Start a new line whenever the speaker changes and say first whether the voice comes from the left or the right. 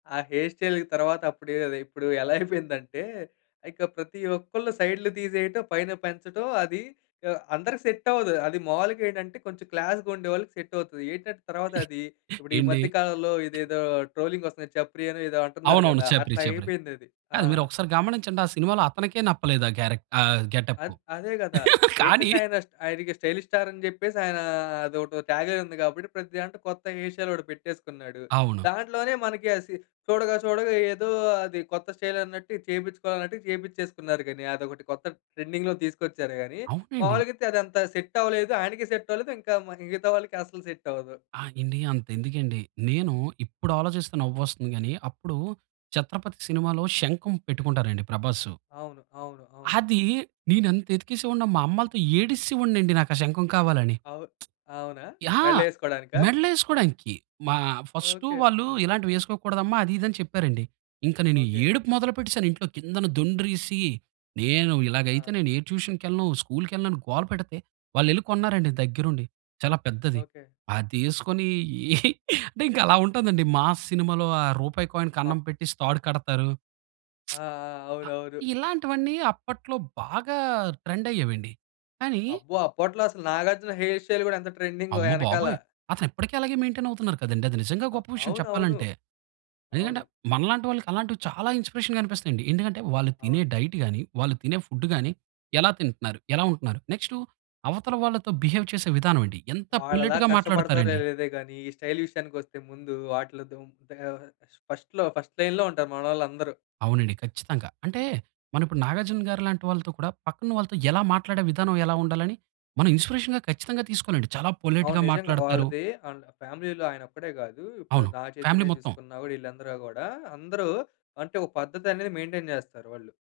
left: ఆ హెయిర్ స్టైల్‌కి తర్వాత అప్పుడు కాదు. ఇప్పుడు ఎలా అయిపోయిందంటే ఇక ప్రతి ఒక్కళ్ళు సైడులు తీసేయటం పైన పెంచటం. అది ఆహ్, అందరికి సెట్టవ్వదు. అదీ మావూలుగా ఏటంటే కొంచెం క్లాస్‌గా ఉండేవాళ్ళకి సెట్టవుతది. ఏటంటే తర్వాతది ఇప్పుడు ఈ
right: ఏండీ
left: మధ్య కాలంలో ఇదేదో ట్రోలింగొస్తుంది. చప్రియనో ఏదో అంటున్నారు
right: అవునవును.
left: కదా!
right: చప్రి.
left: అట్లా
right: చప్రి.
left: అయిపోయిందది. ఆ!
right: కాదు మీరు ఒకసారి గమనించండి ఆ సినిమాలో అతనికే నప్పలేదు ఆ క్యారెక్ట్ ఆహ్, గెటప్పు.
left: అద్ అదే గదా!
right: కానీ
left: ఏంటంటే ఆయన స్ట్ ఆయనకి స్టైలిష్ స్టార్ అని జెప్పేసి ఆయనా అదోటి టాగ్‌లైన్ ఉంది. కాబట్టి ప్రతి దాంట్లో కొత్త హెయిర్ స్టైల్ ఒకటి పెట్టేసుకున్నాడు.
right: అవును.
left: దాంట్లోనే మనకి అసి చూడగా చూడగా ఏదో అది కొత్త స్టైలన్నట్టు ఇది చేయిపిచ్చుకోవాలన్నట్టుగా, చేయిపిచ్చేసుకున్నారు గాని అదొకటి కొత్త ట్రెండింగ్‌లో తీసుకొచ్చారు గాని
right: అవునండి.
left: మావూలుగా అయితే అదంతా సెట్టవ్వలేదు. ఆయనకీ సెట్టవ్వలేదు. ఇంకా మరి మిగతా వాళ్ళకి అసలు సెట్టవ్వదు.
right: ఆ! ఎండీ. అంతెందుకేండి. నేను ఇప్పుడు ఆలోచిస్తే నవ్వొస్తుంది గానీ అప్పుడు 'చత్రపతి' సినిమాలో శంకం పెట్టుకుంటారండి ప్రభాసు.
left: అవును. అవును. అవును.
right: అది నేనెంత యెతికేసే వాడినో మా అమ్మలాతో ఏడిస్సే వోడినండి నాకా శంఖం కావాలని.
left: అవు అవునా?
right: ఆ!
left: మెడలో యేసుకోడానికా?
right: మెడలేసుకోడానికి, మా ఫస్టు
left: ఓకే.
right: వాళ్ళు "ఇలాంటివేసుకోకూడదమ్మా" అది, ఇది అని చెప్పారండి. ఇంక నేను
left: ఓకే.
right: ఏడుపు మొదలు పెట్టేసాను. ఇంట్లో కిందన దుండ్రిసి, నేను ఇలాగైతే
left: ఆ!
right: నేను ఏ ట్యూషన్‌కెళ్ళను, స్కూల్‌‌కెళ్ళను అని గోల పెడితే వాళ్ళు యెళ్లి కొన్నారండి దగ్గరుండి. చాలా పెద్దది.
left: ఓకే.
right: అదేసుకొని అంటే ఇంకా అలా ఉంటాదండి. 'మా‌స్' సినిమాలో ఆ రూపాయి కాయిన్
left: అప్
right: కన్నం పెట్టేసి తాడు కడతారు.
left: ఆ! ఆ!
right: ఆహ్,
left: అవునవును.
right: ఇలాంటివన్నీ అప్పట్లో బాగా ట్రెండయ్యేవెండి. కానీ
left: అబ్బో! అప్పట్లో అసల నాగార్జున హెయిర్ స్టైల్ గూడా ఎంత ట్రెండింగో
right: అమ్మ
left: యెనకాల.
right: బాబోయ్! అతనిప్పడికి అలాగే మెయిన్‌టైన్ అవుతున్నారు కదండీ. అది నిజంగా
left: ఆ!
right: గొప్ప విషయం
left: అవునవును.
right: చెప్పాలంటే. ఎందుకంటే
left: అవును.
right: మనలాంటి వాళ్ళకి అలాంటివి చాలా ఇన్‌స్పిరేషన్‌గా అనిపిస్తాయండి. ఎందుకంటే వాళ్ళు తినే
left: అవును.
right: డైట్ గాని, వాళ్ళు తినే ఫుడ్డు గాని ఎలా తింటున్నారు? ఎలా ఉంటున్నారు? నెక్స్టు అవతల వాళ్ళతో బిహేవ్ చేసే విధానమండి. ఎంత
left: వాళ్ళలా
right: పొలెట్‌గా
left: కష్టపడతారో
right: మాట్లాడతారండి.
left: లేదో గాని, ఈ స్టైల్ విషయానికొస్తే ముందు వాటిలో దుం ముందుగా ఫస్ట్‌లో ఫస్ట్ లైన్‌లో ఉంటారు మనోళ్ళందరూ.
right: అవునండి. ఖచ్చితంగా. అంటే మనం ఇప్పుడు నాగార్జునగారి లాంటి వాళ్ళతో కూడా, పక్కనున్న వాళ్ళతో ఎలా మాట్లాడే విధానం ఎలా ఉండాలని మనం ఇన్స్పిరేషన్‌గా ఖచ్చితంగా తీసుకోలండి. చాలా
left: అవును.
right: పొలైట్‌గా
left: నిజంగా.
right: మాట్లాడతారు.
left: వాళ్ళది అండ్ ఫ్యామిలీ‌లో ఆయనొక్కడే గాదు. ఇప్పుడు
right: అవును. ఫ్యామిలీ
left: నాగచైతన్య
right: మొత్తం.
left: చూసుకున్నా కూడా ఈళ్ళందరూ గూడా అందరూ అంటే ఒక పద్ధతనేది మెయిన్‌టైన్ చేస్తారు వాళ్ళు.